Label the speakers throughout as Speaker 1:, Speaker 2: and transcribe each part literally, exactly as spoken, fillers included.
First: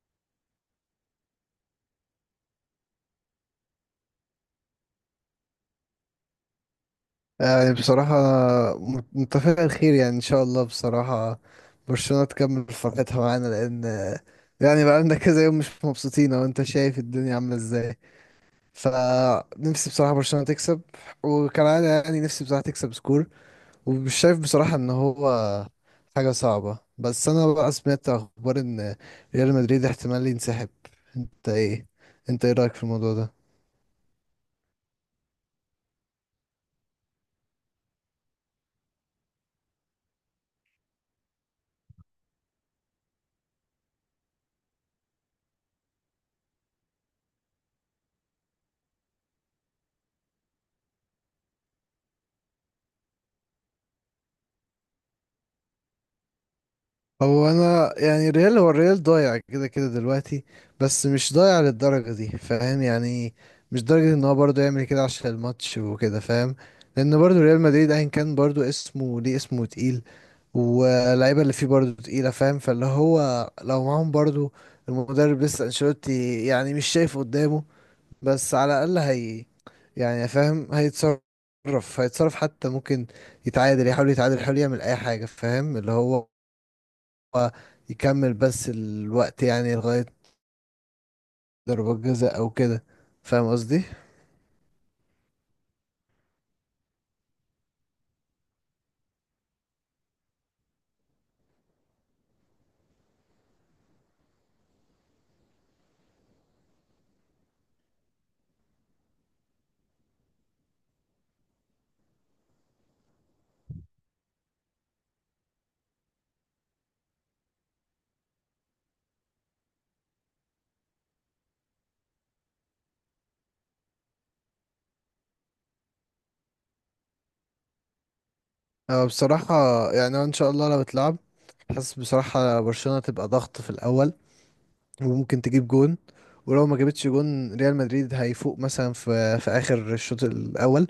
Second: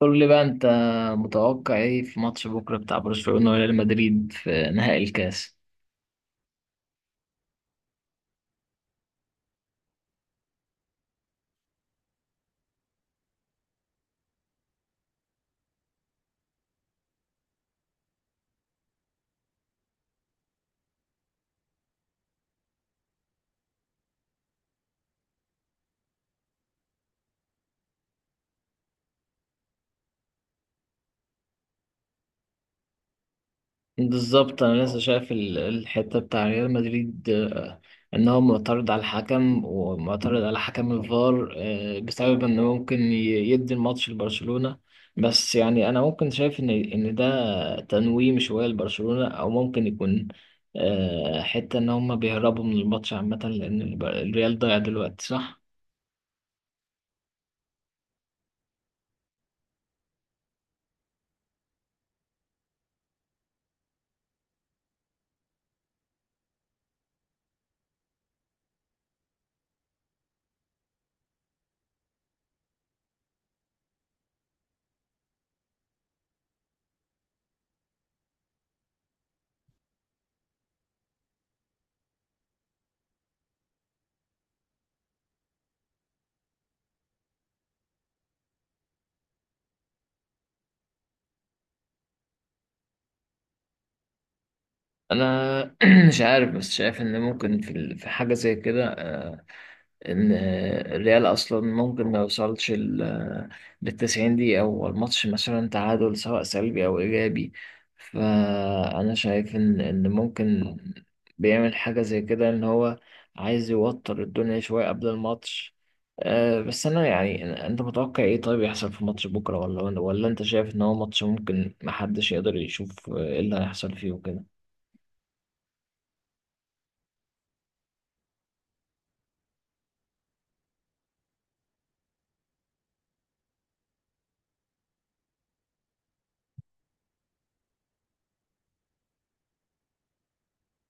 Speaker 1: قول لي بقى انت متوقع ايه في ماتش بكره بتاع برشلونه وريال مدريد في نهائي الكاس.
Speaker 2: يعني بصراحة متفق الخير، يعني إن شاء الله، بصراحة برشلونة تكمل فرحتها معانا، لأن يعني بقالنا كذا يوم مش مبسوطين، أو أنت شايف الدنيا عاملة إزاي. فنفسي بصراحة برشلونة تكسب، وكان يعني نفسي بصراحة تكسب سكور، ومش شايف بصراحة إن هو حاجة صعبة. بس أنا بقى سمعت أخبار إن ريال مدريد احتمال ينسحب. أنت إيه أنت إيه رأيك في الموضوع ده؟
Speaker 1: بالظبط انا لسه شايف ال- الحته بتاع ريال مدريد، آه، ان هو معترض على الحكم ومعترض على حكم الفار، آه، بسبب انه ممكن ي- يدي الماتش لبرشلونه. بس يعني انا ممكن شايف ان ان ده تنويم شويه لبرشلونه او ممكن يكون، آه، حته ان هم بيهربوا من الماتش عامه لان الب- الريال ضايع دلوقتي صح.
Speaker 2: هو انا يعني ريال هو الريال ضايع كده كده دلوقتي، بس مش ضايع للدرجة دي، فاهم يعني؟ مش درجة ان هو برضه يعمل كده عشان الماتش وكده، فاهم؟ لان برضه ريال مدريد ايا كان برضه اسمه، ليه اسمه تقيل، واللعيبة اللي فيه برضه تقيلة، فاهم؟ فاللي هو لو معاهم برضه المدرب لسه انشيلوتي، يعني مش شايف قدامه. بس على الاقل هي يعني، فاهم، هيتصرف. هيتصرف حتى ممكن يتعادل يحاول يتعادل، يحاول يعمل اي حاجة، فاهم؟ اللي هو هو يكمل بس الوقت، يعني لغاية ضربات جزاء أو كده، فاهم قصدي؟
Speaker 1: انا مش عارف بس شايف ان ممكن في ال- في حاجه زي كده، آه، ان آه، الريال اصلا ممكن ما يوصلش لل تسعين دقيقه او الماتش مثلا تعادل سواء سلبي او ايجابي. فانا شايف ان ان ممكن بيعمل حاجه زي كده ان هو عايز يوتر الدنيا شويه قبل الماتش. آه، بس انا يعني أنا- انت متوقع ايه طيب يحصل في ماتش بكره ولا ولا انت شايف ان هو ماتش ممكن محدش يقدر يشوف، آه، ايه اللي هيحصل فيه وكده؟
Speaker 2: أه بصراحة، يعني هو إن شاء الله لو اتلعب، حاسس بصراحة برشلونة تبقى ضغط في الأول وممكن تجيب جون. ولو ما جابتش جون، ريال مدريد هيفوق مثلا في في آخر الشوط الأول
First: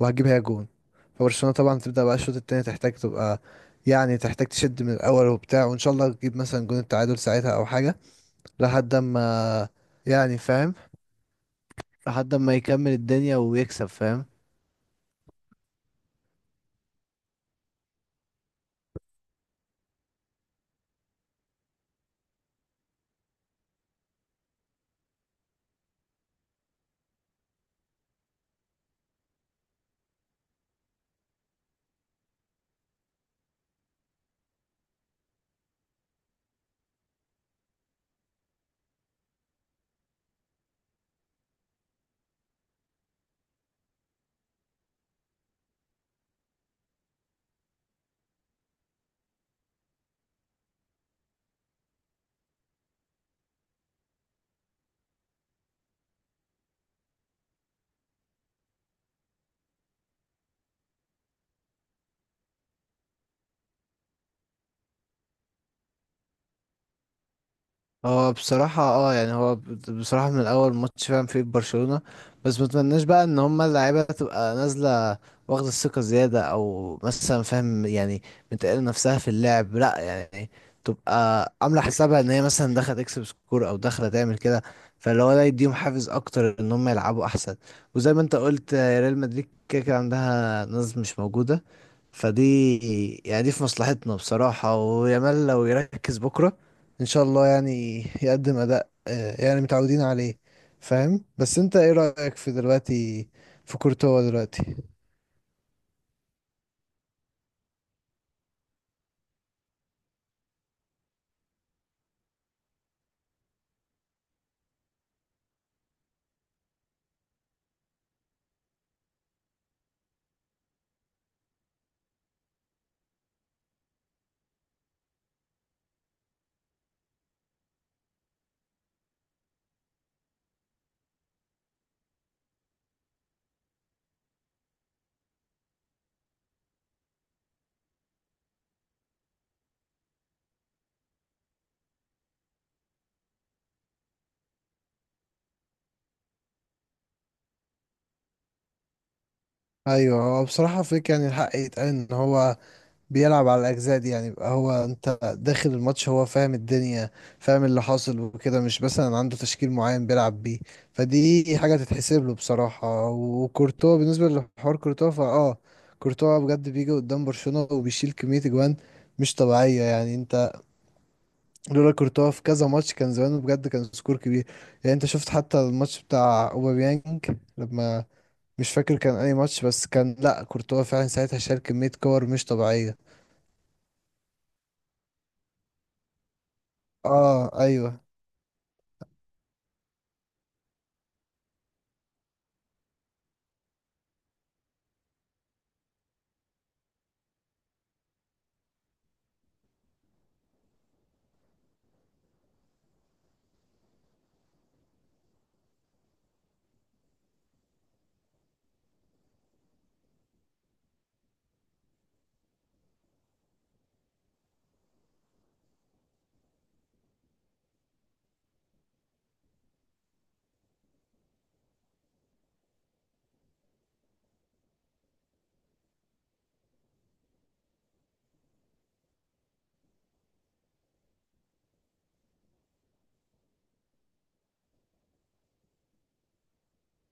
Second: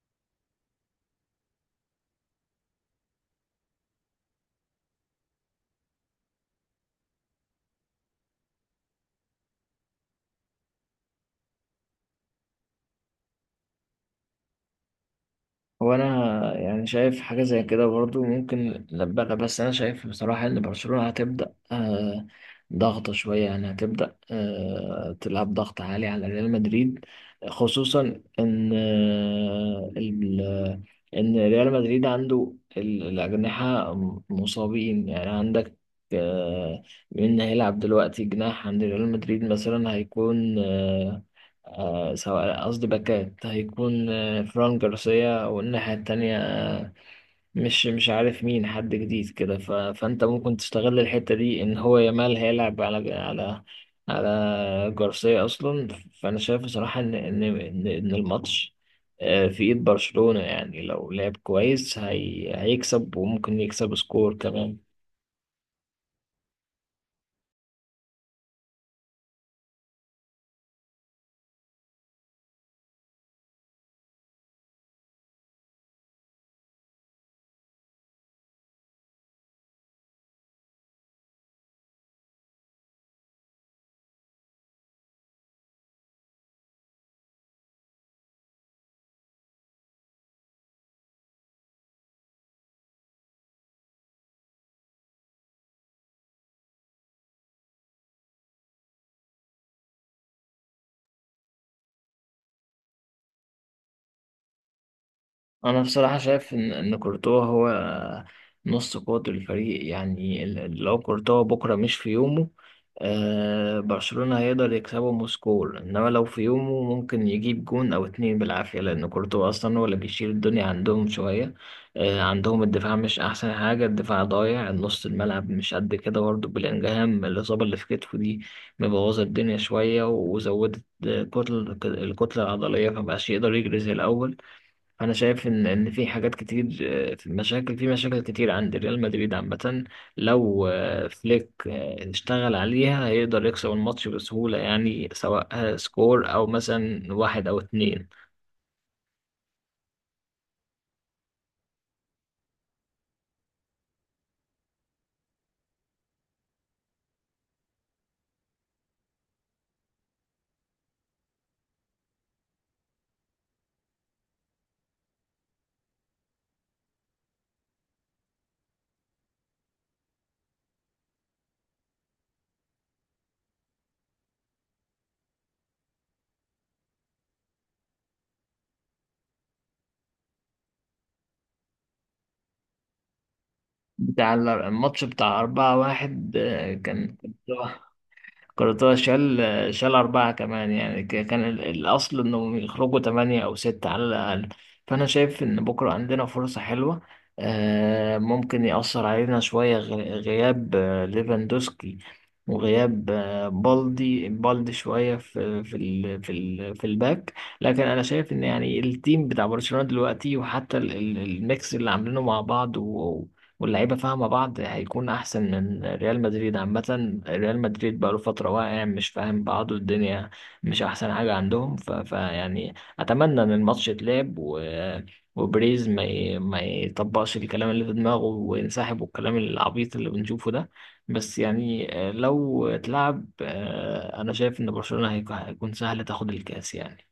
Speaker 2: وهتجيب هي جون. فبرشلونة طبعا تبدأ بقى الشوط التاني، تحتاج تبقى، يعني تحتاج تشد من الأول وبتاع، وإن شاء الله تجيب مثلا جون التعادل ساعتها أو حاجة، لحد ما يعني، فاهم، لحد ما يكمل الدنيا ويكسب، فاهم؟
Speaker 1: هو انا يعني شايف حاجه زي كده برضو ممكن نبقى، بس انا شايف بصراحه ان برشلونه هتبدا، آه، ضغط شويه يعني هتبدا آه، تلعب ضغط عالي على ريال مدريد، خصوصا ان آه، ال- ان ريال مدريد عنده ال- الاجنحه مصابين. يعني عندك آه، مين هيلعب دلوقتي جناح عند ريال مدريد مثلا، هيكون آه، آه، سواء قصدي باكات، هيكون فران جارسيا والناحية التانية مش مش عارف مين، حد جديد كده. ف... فأنت ممكن تستغل الحتة دي إن هو يامال هيلعب على على على جارسيا أصلا. فأنا شايف بصراحة إن إن إن إن الماتش، آه، في إيد برشلونة يعني لو لعب كويس هي... هيكسب وممكن يكسب سكور كمان.
Speaker 2: هو بصراحة، اه يعني هو ب- بصراحة من الأول ماتش فاهم فيه برشلونة. بس متمناش بقى إن هما اللعيبة تبقى نازلة واخدة الثقة زيادة، أو مثلا، فاهم يعني، متقلة نفسها في اللعب، لأ يعني، تبقى عاملة حسابها إن هي مثلا داخلة تكسب سكور أو داخلة تعمل كده. فاللي هو ده يديهم حافز أكتر إن هما يلعبوا أحسن. وزي ما أنت قلت، آه، ريال مدريد كده كده عندها ناس مش موجودة، فدي، يعني دي في مصلحتنا بصراحة. ويامال لو يركز بكرة، ان شاء الله يعني يقدم اداء، آه، يعني متعودين عليه. فاهم؟ بس انت ايه رأيك في دلوقتي في كورتوا دلوقتي؟
Speaker 1: انا بصراحه شايف ان ان كورتوا هو نص قوة الفريق. يعني ال- ال- لو كورتوا بكره مش في يومه، آه، برشلونه هيقدر يكسبه مسكول، انما لو في يومه ممكن يجيب جون او اتنين بالعافيه، لان كورتوا اصلا هو اللي بيشيل الدنيا عندهم شويه. آه، عندهم الدفاع مش احسن حاجه، الدفاع ضايع، نص الملعب مش قد كده برضه. بلينجهام الاصابه اللي في كتفه دي مبوظه الدنيا شويه وزودت الكتل الكتله العضليه، فمبقاش يقدر يجري زي الاول. انا شايف ان ان في حاجات كتير، آه، في مشاكل في مشاكل كتير عند ريال مدريد عامه. لو، آه، فليك، آه، اشتغل عليها هيقدر يكسب الماتش بسهوله، يعني سواء، آه، سكور او مثلا واحد او اتنين.
Speaker 2: ايوه، هو بصراحة فيك يعني الحق يتقال، ان هو بيلعب على الاجزاء دي، يعني يبقى هو، انت داخل الماتش، هو فاهم الدنيا، فاهم اللي حاصل وكده، مش مثلا عنده تشكيل معين بيلعب بيه. فدي حاجة تتحسب له بصراحة. وكورتوا، بالنسبة لحوار كورتوا، فاه، كورتوا بجد بيجي قدام برشلونة وبيشيل كمية اجوان مش طبيعية. يعني انت لولا كورتوا في كذا ماتش، كان زمانه بجد كان سكور كبير. يعني انت شفت حتى الماتش بتاع اوباميانج لما، مش فاكر كان اي ماتش، بس كان لا كورتوا فعلا ساعتها شال كمية كور مش طبيعية.
Speaker 1: بتاع ال- الماتش بتاع أربعة واحد، آه، كان
Speaker 2: اه ايوه.
Speaker 1: كورتوا شال شال أربعة كمان. يعني ك- كان ال- الأصل إنهم يخرجوا تمانية أو ستة على الأقل. فأنا شايف إن بكرة عندنا فرصة حلوة. آه، ممكن يأثر علينا شوية غ- غياب، آه، ليفاندوسكي، وغياب، آه، بالدي بالدي شوية في في ال في ال في الباك. لكن أنا شايف إن يعني التيم بتاع برشلونة دلوقتي، وحتى ال- ال- الميكس اللي عاملينه مع بعض واللعيبه فاهمه بعض، هيكون احسن من ريال مدريد. عامه ريال مدريد بقاله فتره واقع، مش فاهم بعضه، الدنيا مش احسن حاجه عندهم. ف... فيعني اتمنى ان الماتش يتلعب، و... وبريز ما ي... ما يطبقش الكلام اللي في دماغه وينسحب، والكلام العبيط اللي بنشوفه ده. بس يعني، آه، لو اتلعب، آه، انا شايف ان برشلونه هيك- هيكون سهل تاخد الكاس يعني.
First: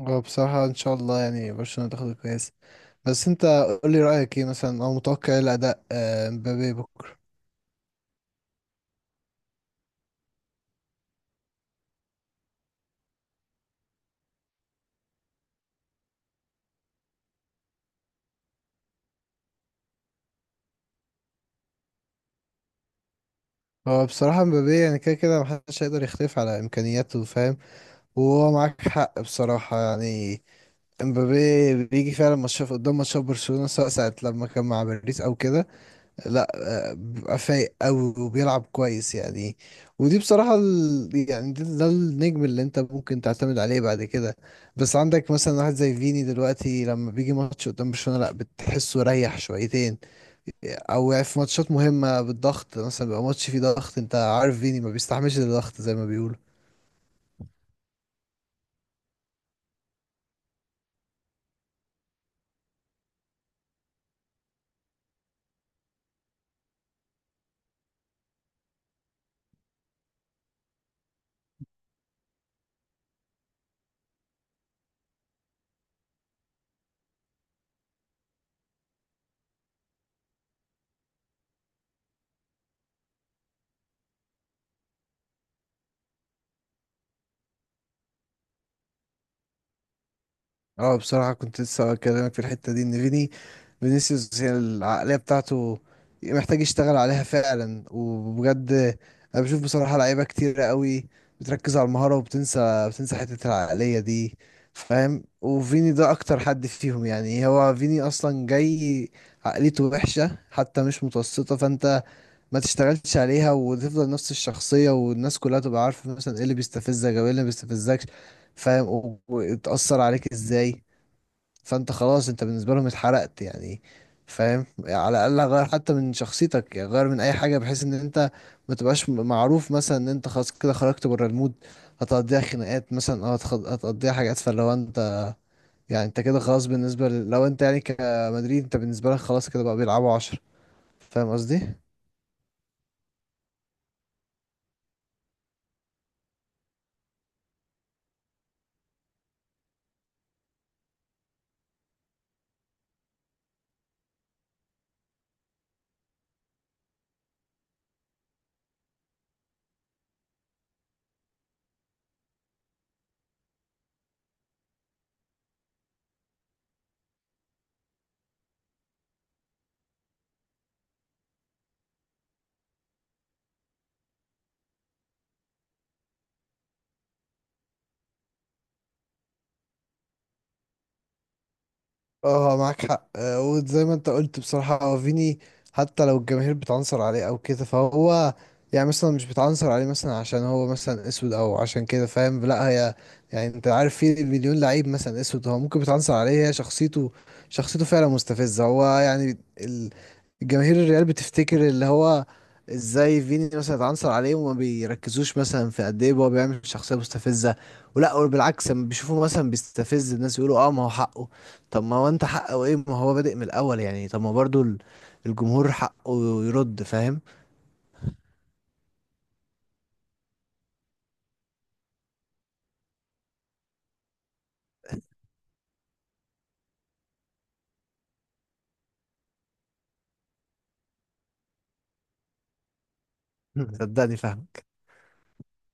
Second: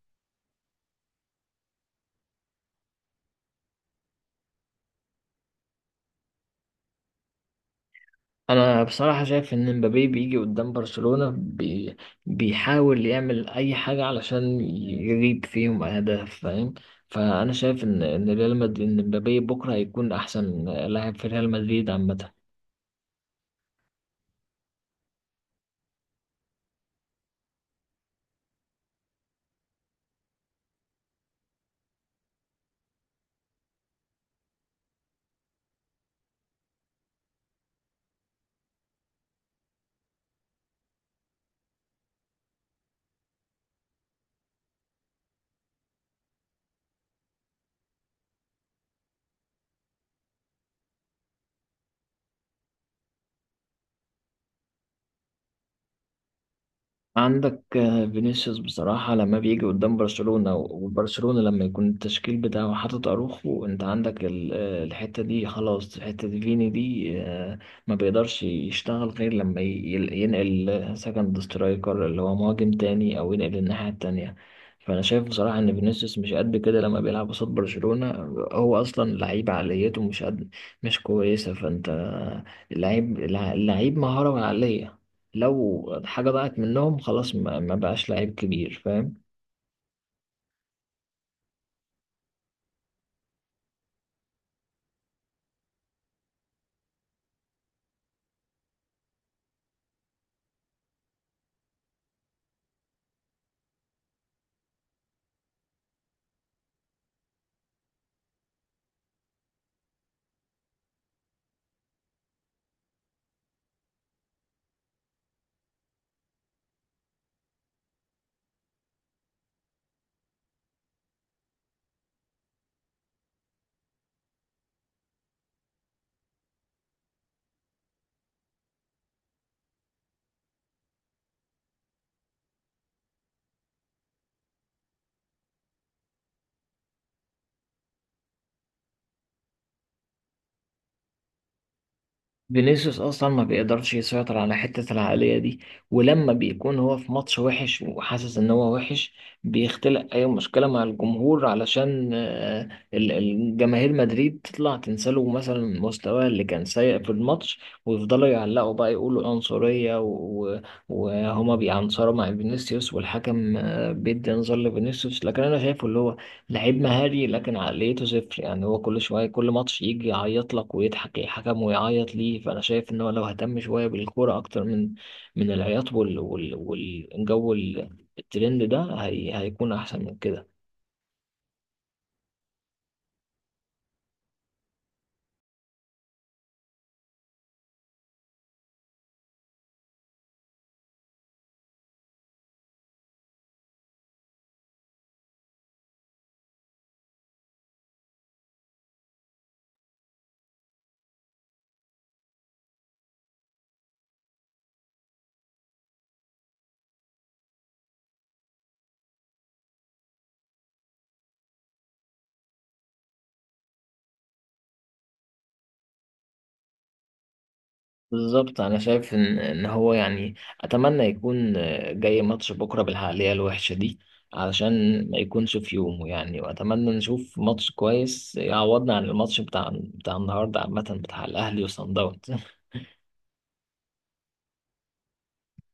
Speaker 2: هو بصراحة ان شاء الله يعني برشلونة تاخد الكاس. بس انت قول لي رأيك ايه مثلا، او متوقع ايه الاداء، آه، مبابي بكرة؟
Speaker 1: انا بصراحه شايف ان مبابي بيجي قدام برشلونه، بي... بيحاول يعمل اي حاجه علشان يجيب فيهم اهداف فاهم. فانا شايف ان ان ريال مدريد ان مبابي بكره هيكون احسن لاعب في ريال مدريد عامه.
Speaker 2: هو بصراحة مبابي، يعني كده كده محدش هيقدر يختلف على امكانياته، فاهم؟ هو معاك حق بصراحة يعني. امبابي بيجي فعلا ماتشات قدام ماتشات برشلونة، سواء ساعة لما كان مع باريس او كده، لا، آه، بيبقى فايق قوي وبيلعب كويس يعني. ودي بصراحة ال... يعني ده, ده النجم اللي انت ممكن تعتمد عليه بعد كده. بس عندك مثلا واحد زي فيني دلوقتي، لما بيجي ماتش قدام برشلونة، لا بتحسه ريح شويتين. او يعني في ماتشات مهمة بالضغط، مثلا بيبقى ماتش فيه ضغط، انت عارف فيني ما بيستحملش الضغط زي ما بيقولوا.
Speaker 1: عندك، آه، فينيسيوس بصراحة لما بيجي قدام برشلونة، وبرشلونة لما يكون التشكيل بتاعه حاطط أروخو، أنت عندك ال- آه، الحتة دي خلاص، حتة فيني دي، آه، ما بيقدرش يشتغل غير لما ي- يل- ينقل سكند سترايكر اللي هو مهاجم تاني، أو ينقل الناحية التانية. فأنا شايف بصراحة إن فينيسيوس مش قد كده لما بيلعب قصاد برشلونة. هو أصلا لعيب عقليته مش قد، مش كويسة. فأنت اللعيب اللعيب مهارة وعقلية، لو حاجة ضاعت منهم خلاص، ما, ما بقاش لعيب كبير فاهم.
Speaker 2: اه بصراحة كنت لسه اكلمك في الحتة دي، ان فيني، فينيسيوس، هي العقلية بتاعته محتاج يشتغل عليها فعلا وبجد. انا بشوف بصراحة لعيبة كتير قوي بتركز على المهارة وبتنسى، بتنسى حتة العقلية دي، فاهم؟ وفيني ده اكتر حد فيهم، يعني هو فيني اصلا جاي عقليته وحشة، حتى مش متوسطة. فانت ما تشتغلش عليها، وتفضل نفس الشخصية، والناس كلها تبقى عارفة مثلا ايه اللي بيستفزك او ايه اللي ما بيستفزكش، فاهم؟ و- وتأثر عليك ازاي. فانت خلاص، انت بالنسبه لهم اتحرقت يعني، فاهم؟ على الاقل غير حتى من شخصيتك، يعني غير من اي حاجه، بحيث ان انت ما تبقاش م- معروف مثلا ان انت خلاص كده خرجت بره المود. هتقضيها خناقات مثلا، او هتخ- هتقضيها حاجات. فلو انت، يعني انت كده خلاص بالنسبه ل... لو انت يعني كمدريد، انت بالنسبه لك خلاص كده بقى بيلعبوا عشرة، فاهم قصدي؟
Speaker 1: فينيسيوس أصلا ما بيقدرش يسيطر على حتة العقلية دي، ولما بيكون هو في ماتش وحش وحاسس إن هو وحش، بيختلق أي مشكلة مع الجمهور علشان، آه، ال- الجماهير مدريد تطلع تنساله مثلا مستواه اللي كان سيء في الماتش، ويفضلوا يعلقوا بقى يقولوا عنصرية و- و- وهما بيعنصروا مع فينيسيوس، والحكم، آه، بيدي انذار لفينيسيوس. لكن أنا شايفه اللي هو لعيب مهاري لكن عقليته صفر. يعني هو كل شوية كل ماتش يجي يعيط لك ويضحك الحكم ويعيط ليه. فأنا شايف إن هو لو اهتم شوية بالكورة أكتر من من العياط وال وال والجو ال- الترند ده، هي هيكون أحسن من كده.
Speaker 2: اه معاك حق، آه، وزي ما انت قلت بصراحة، هو فيني حتى لو الجماهير بتعنصر عليه او كده، فهو يعني مثلا مش بتعنصر عليه مثلا عشان هو مثلا اسود، او عشان كده، فاهم؟ لا، هي يعني، انت عارف في مليون لعيب مثلا اسود، هو ممكن بتعنصر عليه، هي شخصيته، شخصيته فعلا مستفزة. هو يعني ال- الجماهير الريال بتفتكر اللي هو ازاي فيني مثلا اتعنصر عليه، وما بيركزوش مثلا في قد ايه هو بيعمل شخصية مستفزة. ولا بالعكس لما بيشوفوه مثلا بيستفز الناس يقولوا اه ما هو حقه. طب ما هو انت حقه ايه؟ ما هو بادئ من الاول، يعني طب ما برضو ال- الجمهور حقه يرد، فاهم؟
Speaker 1: بالظبط أنا شايف إن إن هو يعني أتمنى يكون، آه، جاي ماتش بكرة بالعقلية الوحشة دي، علشان ما يكونش في يومه يعني. وأتمنى نشوف ماتش كويس يعوضنا عن الماتش بتاع بتاع النهاردة عامة، بتاع الأهلي وصن داونز.
Speaker 2: صدقني فاهمك.